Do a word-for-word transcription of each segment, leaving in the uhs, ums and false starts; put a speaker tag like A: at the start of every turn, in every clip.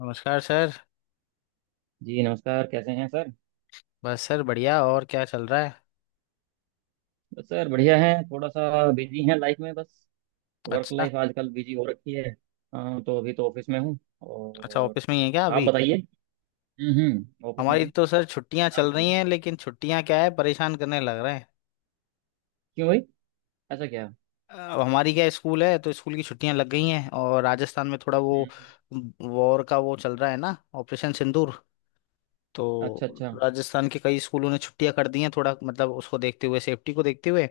A: नमस्कार सर।
B: जी नमस्कार। कैसे हैं सर?
A: बस सर बढ़िया और क्या चल रहा है।
B: बस सर बढ़िया हैं, थोड़ा सा बिजी हैं लाइफ में, बस वर्क
A: अच्छा,
B: लाइफ आजकल बिजी हो रखी है। हाँ, तो अभी तो ऑफिस में हूँ,
A: अच्छा
B: और
A: ऑफिस में ही है क्या
B: आप
A: अभी।
B: बताइए। हम्म हम्म, ऑफिस में
A: हमारी
B: हूँ।
A: तो सर छुट्टियां
B: आप
A: चल रही
B: बताइए।
A: हैं, लेकिन छुट्टियां क्या है, परेशान करने लग रहे हैं।
B: क्यों भाई? ऐसा क्या?
A: अब हमारी क्या स्कूल है तो स्कूल की छुट्टियां लग गई हैं, और राजस्थान में थोड़ा वो
B: हम्म।
A: वॉर का वो चल रहा है ना, ऑपरेशन सिंदूर। तो
B: अच्छा। अच्छा
A: राजस्थान के कई स्कूलों ने छुट्टियां कर दी हैं, थोड़ा मतलब उसको देखते हुए, सेफ्टी को देखते हुए।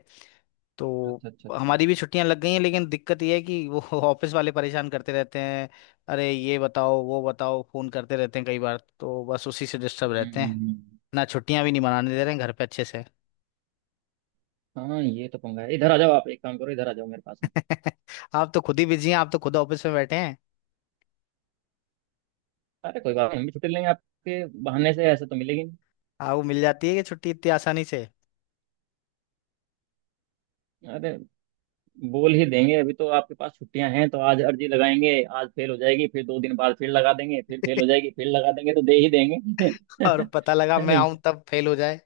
A: तो
B: अच्छा। अच्छा अच्छा।
A: हमारी भी छुट्टियां लग गई हैं, लेकिन दिक्कत यह है कि वो ऑफिस वाले परेशान करते रहते हैं। अरे ये बताओ, वो बताओ, फोन करते रहते हैं, कई बार तो बस उसी से डिस्टर्ब
B: हम्म
A: रहते
B: हम्म
A: हैं।
B: हम्म।
A: ना छुट्टियां भी नहीं मनाने दे रहे हैं घर पे अच्छे से।
B: हाँ, ये तो पंगा है, इधर आ जाओ, आप एक काम करो, इधर आ जाओ मेरे पास में।
A: आप तो खुद ही बिजी हैं, आप तो खुद ऑफिस में बैठे हैं।
B: अरे कोई बात नहीं, हम भी छुट्टी लेंगे आपके बहाने से, ऐसे तो मिलेगी
A: आपको मिल जाती है कि छुट्टी इतनी आसानी से?
B: नहीं। अरे बोल ही देंगे, अभी तो आपके पास छुट्टियां हैं तो आज अर्जी लगाएंगे। आज फेल हो जाएगी, फिर दो दिन बाद फिर लगा देंगे, फिर फेल हो जाएगी, फिर लगा देंगे, तो दे ही देंगे।
A: और पता लगा
B: है
A: मैं
B: नहीं।
A: आऊं तब फेल हो जाए।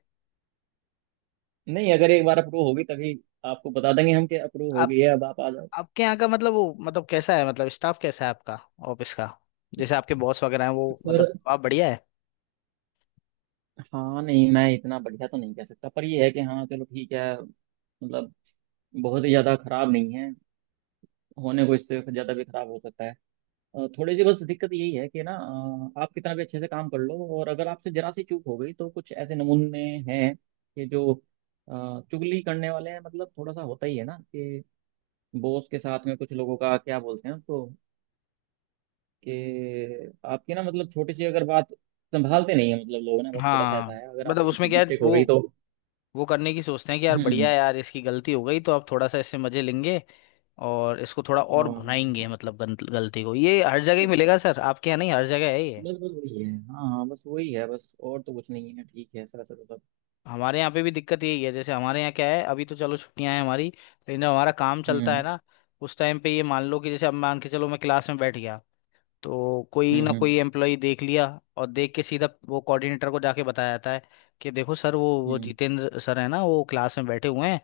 B: नहीं, अगर एक बार अप्रूव होगी तभी आपको बता देंगे हम कि अप्रूव हो
A: आप
B: गई है, अब आप आ जाओ।
A: आपके यहाँ का मतलब वो, मतलब कैसा है, मतलब स्टाफ कैसा है आपका ऑफिस का। जैसे आपके बॉस वगैरह हैं वो,
B: पर।
A: मतलब आप बढ़िया है।
B: हाँ, नहीं मैं इतना बढ़िया तो नहीं कह सकता, पर ये है कि, हाँ चलो ठीक है। मतलब बहुत ही ज्यादा खराब नहीं है, होने को इससे ज्यादा भी खराब हो सकता है। अ, थोड़ी सी बस दिक्कत यही है कि ना। अ, आप कितना भी अच्छे से काम कर लो, और अगर आपसे जरा सी चूक हो गई तो कुछ ऐसे नमूने हैं कि जो अ, चुगली करने वाले हैं, मतलब थोड़ा सा होता ही है ना कि बॉस के साथ में कुछ लोगों का क्या बोलते हैं उसको, कि आपकी ना मतलब छोटी सी अगर बात संभालते नहीं है, मतलब लोग ना, बस थोड़ा सा
A: हाँ,
B: ऐसा है, अगर
A: मतलब
B: आपसे कुछ
A: उसमें क्या है,
B: मिस्टेक हो
A: वो
B: गई तो।
A: वो करने की सोचते हैं कि यार बढ़िया
B: हम्म,
A: है यार, इसकी गलती हो गई तो अब थोड़ा सा इससे मजे लेंगे और इसको थोड़ा और
B: हाँ
A: भुनाएंगे। मतलब गंत- गलती को, ये हर जगह ही
B: नहीं,
A: मिलेगा सर, आपके यहाँ नहीं, हर जगह है ये।
B: बस बस वही है, हाँ हाँ बस वही है, बस और तो कुछ नहीं है, ठीक है सर सर सब।
A: हमारे यहाँ पे भी दिक्कत यही है। जैसे हमारे यहाँ क्या है, अभी तो चलो छुट्टियां हैं हमारी, लेकिन जब हमारा काम चलता है
B: हम्म
A: ना, उस टाइम पे ये मान लो कि जैसे अब मान के चलो मैं क्लास में बैठ गया, तो कोई
B: हम्म
A: ना
B: हम्म
A: कोई एम्प्लॉय देख लिया, और देख के सीधा वो कोऑर्डिनेटर को जाके बताया जाता है कि देखो सर वो वो
B: हम्म
A: जितेंद्र सर है ना, वो क्लास में बैठे हुए हैं,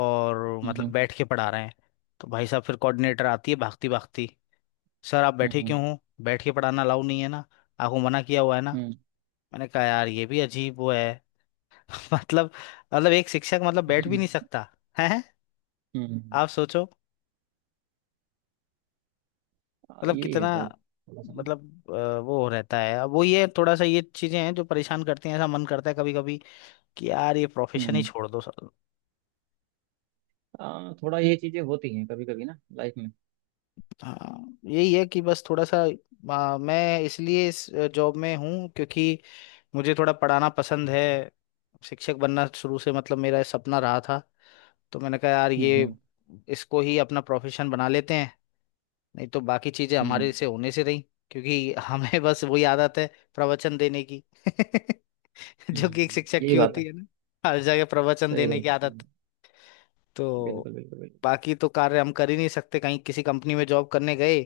A: और
B: हम्म
A: मतलब
B: हम्म
A: बैठ के पढ़ा रहे हैं। तो भाई साहब फिर कोऑर्डिनेटर आती है भागती भागती, सर आप
B: हम्म।
A: बैठे क्यों
B: हम्म।
A: हो, बैठ के पढ़ाना अलाउ नहीं है ना, आपको मना किया हुआ है ना।
B: हम्म
A: मैंने कहा यार ये भी अजीब वो है। मतलब, मतलब एक शिक्षक मतलब बैठ भी नहीं
B: हम्म
A: सकता है।
B: हम्म।
A: आप सोचो,
B: आ,
A: मतलब
B: यही है
A: कितना,
B: सर थोड़ा सा ना।
A: मतलब अ, वो रहता है, अब वो ये थोड़ा सा ये चीजें हैं जो परेशान करती हैं। ऐसा मन करता है कभी कभी कि यार ये प्रोफेशन ही
B: हम्म।
A: छोड़ दो सर।
B: आ, थोड़ा ये चीज़ें होती हैं कभी कभी ना लाइफ में।
A: हाँ यही है कि बस थोड़ा सा आ, मैं इसलिए इस जॉब में हूँ क्योंकि मुझे थोड़ा पढ़ाना पसंद है। शिक्षक बनना शुरू से मतलब मेरा सपना रहा था, तो मैंने कहा यार
B: हम्म।
A: ये
B: हम्म।
A: इसको ही अपना प्रोफेशन बना लेते हैं। नहीं तो बाकी चीजें
B: हम्म।
A: हमारे से होने से रही, क्योंकि हमें बस वही आदत है, प्रवचन देने की जो कि एक
B: हम्म,
A: शिक्षक
B: यही
A: की जी
B: बात
A: होती
B: है।
A: है ना, हर जगह प्रवचन
B: सही बात
A: देने की
B: है, सही
A: आदत।
B: बात है।
A: तो
B: बिल्कुल बिल्कुल बिल्कुल।
A: बाकी तो कार्य हम कर ही नहीं सकते। कहीं किसी कंपनी में जॉब करने गए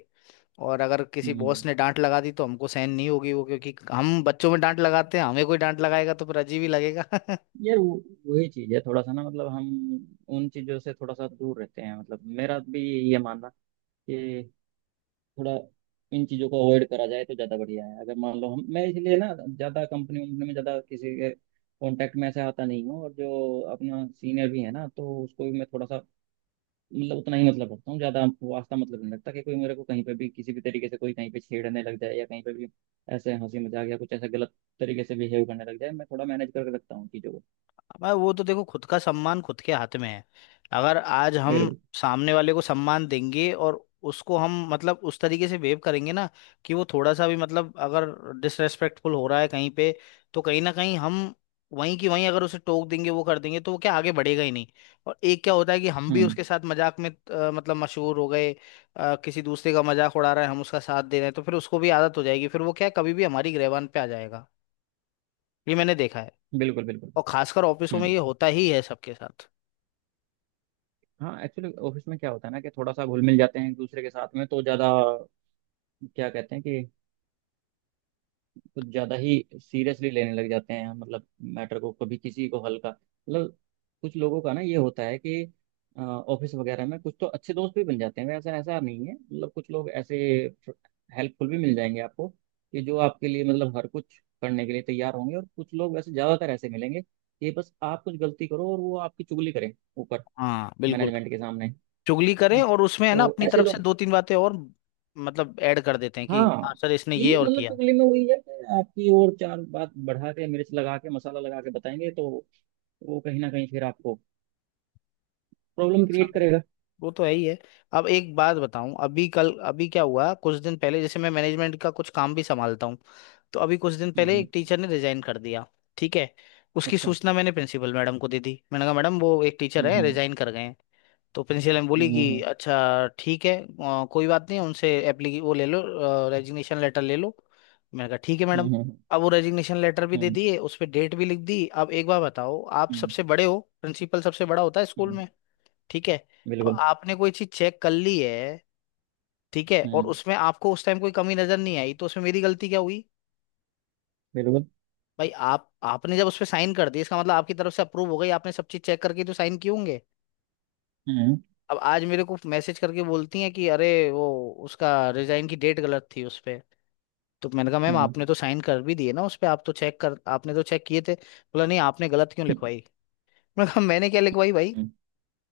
A: और अगर किसी
B: हम्म,
A: बॉस ने डांट लगा दी तो हमको सहन नहीं होगी वो, क्योंकि हम बच्चों में डांट लगाते हैं, हमें कोई डांट लगाएगा तो फिर अजीब ही लगेगा।
B: यार वो वही चीज़ है थोड़ा सा ना, मतलब हम उन चीज़ों से थोड़ा सा दूर रहते हैं, मतलब मेरा भी ये मानना कि थोड़ा इन चीज़ों को अवॉइड करा जाए तो ज़्यादा बढ़िया है, अगर मान लो हम मैं इसलिए ना ज़्यादा कंपनी वंपनी में ज़्यादा किसी के कांटेक्ट में ऐसे आता नहीं हूँ, और जो अपना सीनियर भी है ना तो उसको भी मैं थोड़ा सा, मतलब उतना ही मतलब रखता हूँ, ज़्यादा हमको वास्ता मतलब नहीं लगता कि कोई मेरे को कहीं पे भी किसी भी तरीके से, कोई कहीं पे छेड़ने लग जाए या कहीं पे भी ऐसे हंसी मजाक या कुछ ऐसा गलत तरीके से बिहेव करने लग जाए, मैं थोड़ा मैनेज करके रखता हूँ चीज़ों को।
A: मैं वो तो देखो, खुद का सम्मान खुद के हाथ में है। अगर आज हम
B: बिल्कुल।
A: सामने वाले को सम्मान देंगे और उसको हम मतलब उस तरीके से बिहेव करेंगे ना, कि वो थोड़ा सा भी मतलब अगर डिसरेस्पेक्टफुल हो रहा है कहीं पे, तो कहीं ना कहीं हम वहीं की वहीं अगर उसे टोक देंगे, वो कर देंगे, तो वो क्या आगे बढ़ेगा ही नहीं। और एक क्या होता है कि हम भी
B: हम्म।
A: उसके साथ मजाक में अ, मतलब मशहूर हो गए, अ, किसी दूसरे का मजाक उड़ा रहा है, हम उसका साथ दे रहे हैं, तो फिर उसको भी आदत हो जाएगी, फिर वो क्या है, कभी भी हमारी गिरबान पे आ जाएगा। ये मैंने देखा है।
B: बिल्कुल बिल्कुल।
A: और खासकर ऑफिसों में
B: हम्म।
A: ये होता ही है सबके साथ।
B: हाँ एक्चुअली ऑफिस में क्या होता है ना, कि थोड़ा सा घुल मिल जाते हैं एक दूसरे के साथ में, तो ज़्यादा क्या कहते हैं कि कुछ ज़्यादा ही सीरियसली लेने लग जाते हैं, मतलब मैटर को, कभी किसी को हल्का मतलब। कुछ लोगों का ना ये होता है कि ऑफिस वगैरह में, कुछ तो अच्छे दोस्त भी बन जाते हैं वैसा, ऐसा नहीं है मतलब, कुछ लोग ऐसे हेल्पफुल भी मिल जाएंगे आपको, कि जो आपके लिए मतलब हर कुछ करने के लिए तैयार होंगे, और कुछ लोग वैसे ज़्यादातर ऐसे मिलेंगे कि बस आप कुछ गलती करो और वो आपकी चुगली करें ऊपर
A: हाँ बिल्कुल।
B: मैनेजमेंट के सामने, है
A: चुगली
B: ना,
A: करें और उसमें है ना,
B: तो
A: अपनी
B: ऐसे
A: तरफ से
B: लोग।
A: दो तीन बातें और मतलब ऐड कर देते हैं कि
B: हाँ,
A: हाँ सर इसने
B: वही
A: ये और
B: मतलब
A: किया।
B: चुगली में वही है कि आपकी और चार बात बढ़ा के मिर्च लगा के मसाला लगा के बताएंगे, तो वो कहीं ना कहीं फिर आपको प्रॉब्लम क्रिएट
A: पसंद है।
B: करेगा।
A: वो तो है ही है। अब एक बात बताऊं, अभी कल, अभी क्या हुआ, कुछ दिन पहले, जैसे मैं मैनेजमेंट का कुछ काम भी संभालता हूँ, तो अभी कुछ दिन
B: हम्म।
A: पहले एक
B: हम्म।
A: टीचर ने रिजाइन कर दिया। ठीक है। उसकी
B: अच्छा।
A: सूचना मैंने प्रिंसिपल मैडम को दे दी। मैंने कहा मैडम वो एक टीचर है,
B: हम्म
A: रिजाइन कर गए हैं। तो प्रिंसिपल मैम बोली
B: हम्म
A: कि
B: हम्म
A: अच्छा ठीक है, अ, कोई बात नहीं, उनसे एप्ली वो ले लो, रेजिग्नेशन लेटर ले लो। मैंने कहा ठीक है
B: हम्म
A: मैडम।
B: हम्म हम्म
A: अब वो रेजिग्नेशन लेटर भी
B: हम्म।
A: दे
B: हम्म।
A: दिए, उस पर डेट भी लिख दी। अब एक बार बताओ, आप
B: हम्म।
A: सबसे बड़े हो, प्रिंसिपल सबसे बड़ा होता है
B: हम्म।
A: स्कूल
B: हम्म।
A: में, ठीक है। अब
B: बिल्कुल।
A: आपने कोई चीज चेक कर ली है, ठीक है, और
B: हम्म।
A: उसमें आपको उस टाइम कोई कमी नजर नहीं आई, तो उसमें मेरी गलती क्या हुई
B: बिल्कुल।
A: भाई। आप आपने जब उस पर साइन कर दी, इसका मतलब आपकी तरफ से अप्रूव हो गई, आपने सब चीज चेक करके तो साइन किए होंगे।
B: हम्म
A: अब आज मेरे को मैसेज करके बोलती हैं कि अरे वो उसका रिजाइन की डेट गलत थी उस पे। तो मैंने कहा मैम
B: हम्म
A: आपने तो साइन कर भी दिए ना उस पे, आप तो चेक कर, आपने तो चेक किए थे, बोला नहीं आपने गलत क्यों
B: हम्म
A: लिखवाई। मैंने कहा मैंने क्या लिखवाई भाई।
B: हम्म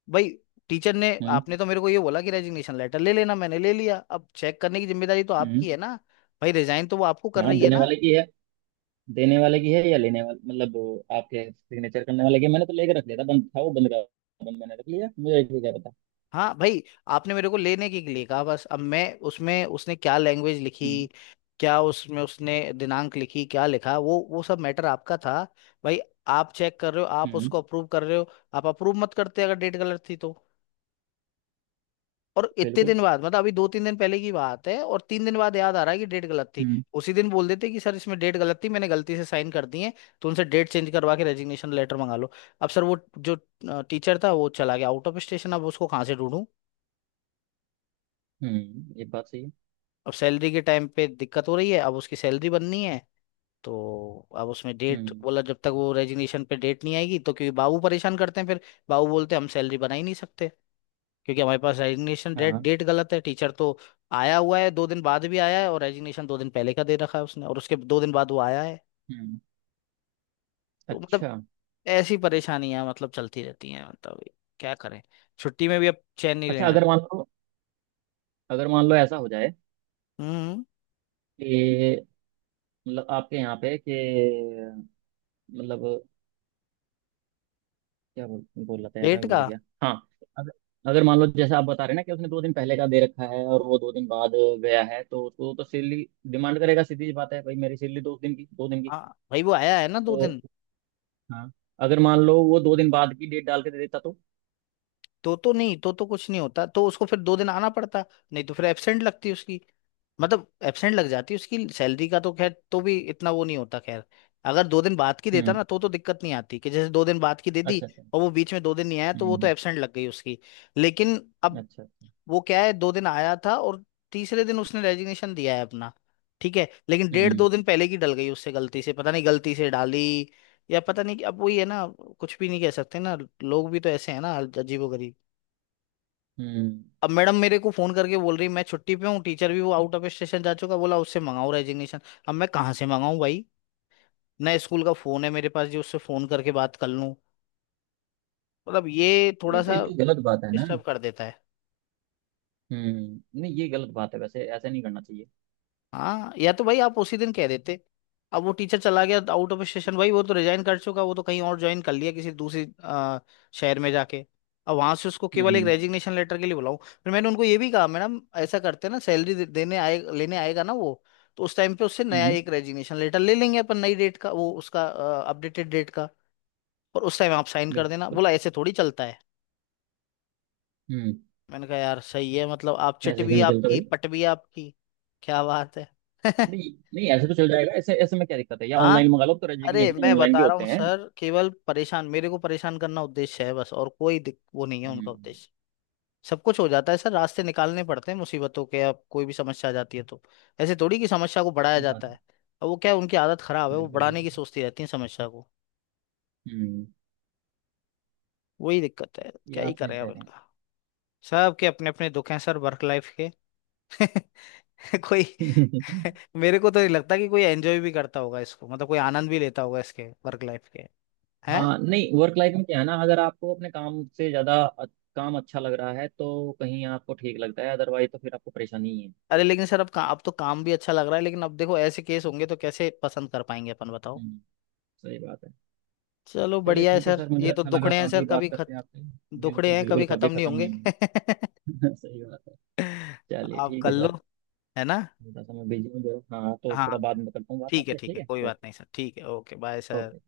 A: भाई टीचर ने,
B: हम्म।
A: आपने तो मेरे को ये बोला कि रेजिग्नेशन लेटर ले लेना, मैंने ले लिया, अब चेक करने की जिम्मेदारी तो
B: हम्म।
A: आपकी है ना। भाई रिजाइन तो वो आपको कर
B: हाँ,
A: रही है
B: देने
A: ना।
B: वाले की है। देने वाले की है, या लेने वाले मतलब वो आपके सिग्नेचर करने वाले की है? मैंने तो लेके रख लिया था, बंद था वो, बंद का बंद मैंने रख लिया, मुझे भी क्या पता।
A: हाँ भाई, आपने मेरे को लेने के लिए कहा बस, अब मैं उसमें उसने क्या लैंग्वेज लिखी,
B: हम्म
A: क्या उसमें उसने दिनांक लिखी, क्या लिखा वो वो सब मैटर आपका था भाई। आप चेक कर रहे हो, आप
B: हम्म।
A: उसको अप्रूव कर रहे हो। आप अप्रूव मत करते अगर डेट गलत थी तो। और इतने
B: बिल्कुल।
A: दिन बाद, मतलब अभी दो तीन दिन पहले की बात है, और तीन दिन बाद याद आ रहा है कि डेट गलत थी।
B: हम्म,
A: उसी दिन बोल देते कि सर इसमें डेट गलत थी, मैंने गलती से साइन कर दी है, तो उनसे डेट चेंज करवा के रेजिग्नेशन लेटर मंगा लो। अब सर वो जो टीचर था वो चला गया आउट ऑफ स्टेशन, अब उसको कहाँ से ढूंढूं।
B: हम्म ये बात सही है।
A: अब सैलरी के टाइम पे दिक्कत हो रही है, अब उसकी सैलरी बननी है, तो अब उसमें डेट
B: हम्म।
A: बोला जब तक वो रेजिग्नेशन पे डेट नहीं आएगी तो, क्योंकि बाबू परेशान करते हैं फिर। बाबू बोलते हैं हम सैलरी बना ही नहीं सकते, क्योंकि हमारे पास रेजिग्नेशन डेट
B: हाँ।
A: डेट गलत है। टीचर तो आया हुआ है, दो दिन बाद भी आया है, और रेजिग्नेशन दो दिन पहले का दे रखा है उसने, और उसके दो दिन बाद वो आया है।
B: हम्म।
A: तो मतलब
B: अच्छा
A: ऐसी परेशानियां मतलब चलती रहती हैं, मतलब क्या करें, छुट्टी में भी अब चैन नहीं
B: अच्छा।
A: रहना।
B: अगर मान लो अगर मान लो ऐसा हो जाए
A: हम्म।
B: कि, मतलब आपके यहाँ पे कि, मतलब क्या बोल बोल रहा था यार,
A: डेट
B: मैं
A: का।
B: भूल गया। हाँ। अगर अगर मान लो जैसे आप बता रहे हैं ना कि उसने दो दिन पहले का दे रखा है, और वो दो दिन बाद गया है तो उसको तो सैलरी डिमांड करेगा, सीधी सी बात है भाई, मेरी सैलरी दो दिन की दो दिन की,
A: हाँ भाई वो आया है ना दो
B: तो।
A: दिन,
B: हाँ, अगर मान लो वो दो दिन बाद की डेट डाल के दे देता तो।
A: तो तो नहीं, तो तो कुछ नहीं होता, तो उसको फिर दो दिन आना पड़ता, नहीं तो फिर एब्सेंट लगती उसकी, मतलब एब्सेंट लग जाती उसकी, सैलरी का तो खैर तो भी इतना वो नहीं होता, खैर। अगर दो दिन बाद की देता
B: हम्म।
A: ना तो, तो दिक्कत नहीं आती, कि जैसे दो दिन बाद की दे दी
B: अच्छा अच्छा।
A: और वो बीच में दो दिन नहीं आया, तो वो तो
B: हम्म।
A: एब्सेंट लग गई उसकी, लेकिन अब
B: अच्छा अच्छा।
A: वो क्या है, दो दिन आया था और तीसरे दिन उसने रेजिग्नेशन दिया है अपना। ठीक है, लेकिन डेढ़
B: हम्म
A: दो दिन पहले की डल गई उससे गलती से, पता नहीं गलती से डाली या पता नहीं कि-, अब वही है ना, कुछ भी नहीं कह सकते ना, लोग भी तो ऐसे हैं ना अजीबो।
B: हम्म।
A: अब मैडम मेरे को फोन करके बोल रही मैं छुट्टी पे हूँ, टीचर भी वो आउट ऑफ स्टेशन जा चुका, बोला उससे मंगाऊं रेजिग्नेशन, अब मैं कहाँ से मंगाऊं भाई। नया स्कूल का फोन है मेरे पास जो उससे फोन करके बात कर लूं। मतलब ये थोड़ा
B: नहीं तो ये
A: सा
B: तो गलत बात है ना।
A: डिस्टर्ब कर देता है।
B: हम्म। नहीं ये गलत बात है, वैसे ऐसा नहीं करना चाहिए।
A: हाँ या तो भाई आप उसी दिन कह देते। अब वो टीचर चला गया आउट ऑफ स्टेशन, भाई वो तो रिजाइन कर चुका, वो तो कहीं और ज्वाइन कर लिया किसी दूसरी अ, शहर में जाके। अब वहां से उसको केवल एक
B: हम्म
A: रेजिग्नेशन लेटर के लिए बुलाऊं। फिर मैंने उनको ये भी कहा, मैडम ऐसा करते हैं ना, सैलरी दे, देने आए, लेने आएगा ना वो, तो उस टाइम पे उससे नया
B: हम्म।
A: एक रेजिग्नेशन लेटर ले लेंगे अपन, नई डेट का वो उसका, अपडेटेड डेट का, और उस टाइम आप साइन कर देना।
B: बिल्कुल।
A: बोला ऐसे थोड़ी चलता है।
B: हम्म।
A: मैंने कहा यार सही है, मतलब आप चिट
B: ऐसे क्यों
A: भी
B: नहीं चलता
A: आपकी,
B: भाई?
A: पट भी आपकी, क्या बात है।
B: नहीं नहीं, ऐसे तो चल जाएगा, ऐसे ऐसे में क्या दिक्कत है? या
A: हाँ।
B: ऑनलाइन मंगा लो, तो
A: अरे
B: रेजिग्नेशन
A: मैं
B: ऑनलाइन भी
A: बता रहा
B: होते
A: हूँ
B: हैं।
A: सर, केवल परेशान, मेरे को परेशान करना उद्देश्य है बस, और कोई दिक, वो नहीं है उनका
B: हम्म।
A: उद्देश्य। सब कुछ हो जाता है सर, रास्ते निकालने पड़ते हैं मुसीबतों के, अब कोई भी समस्या आ जाती है तो, ऐसे थोड़ी कि समस्या को बढ़ाया
B: सही बात
A: जाता
B: है।
A: है। अब वो क्या है, उनकी आदत खराब है, वो
B: बिल्कुल
A: बढ़ाने
B: बिल्कुल।
A: की सोचती रहती है समस्या को।
B: हम्म।
A: वही दिक्कत है,
B: ये
A: क्या ही
B: आप सही
A: करें
B: कह
A: अब
B: रहे
A: इनका। सबके अपने अपने दुख हैं सर वर्क लाइफ के। कोई
B: हैं।
A: मेरे को तो नहीं लगता कि कोई एंजॉय भी करता होगा इसको, मतलब कोई आनंद भी लेता होगा इसके वर्क लाइफ के।
B: हाँ नहीं, वर्क लाइफ में क्या है ना, अगर आपको अपने काम से ज्यादा अ- काम अच्छा लग रहा है तो कहीं आपको ठीक लगता है, अदरवाइज तो फिर आपको परेशानी ही है।
A: अरे लेकिन सर अब का, अब तो काम भी अच्छा लग रहा है, लेकिन अब देखो ऐसे केस होंगे तो कैसे पसंद कर पाएंगे अपन बताओ।
B: हम्म। सही बात है।
A: चलो
B: चलिए
A: बढ़िया है
B: ठीक है
A: सर,
B: सर, मुझे
A: ये तो
B: अच्छा लगा
A: दुखड़े हैं सर,
B: काफी बात
A: कभी खत
B: करके आपसे।
A: दुखड़े
B: बिल्कुल
A: हैं
B: बिल्कुल,
A: कभी
B: कभी
A: खत्म नहीं
B: खत्म नहीं
A: होंगे।
B: होगी। सही बात है। चलिए
A: आप
B: ठीक
A: कर
B: है
A: लो,
B: सर,
A: है ना।
B: थोड़ा सा मैं बिजी हूँ जरूर, हाँ तो
A: हाँ
B: थोड़ा बाद में करता हूँ बात
A: ठीक है,
B: आपसे,
A: ठीक
B: ठीक
A: है,
B: है,
A: कोई बात
B: ओके।
A: नहीं सर, ठीक है, ओके बाय सर।
B: ओके।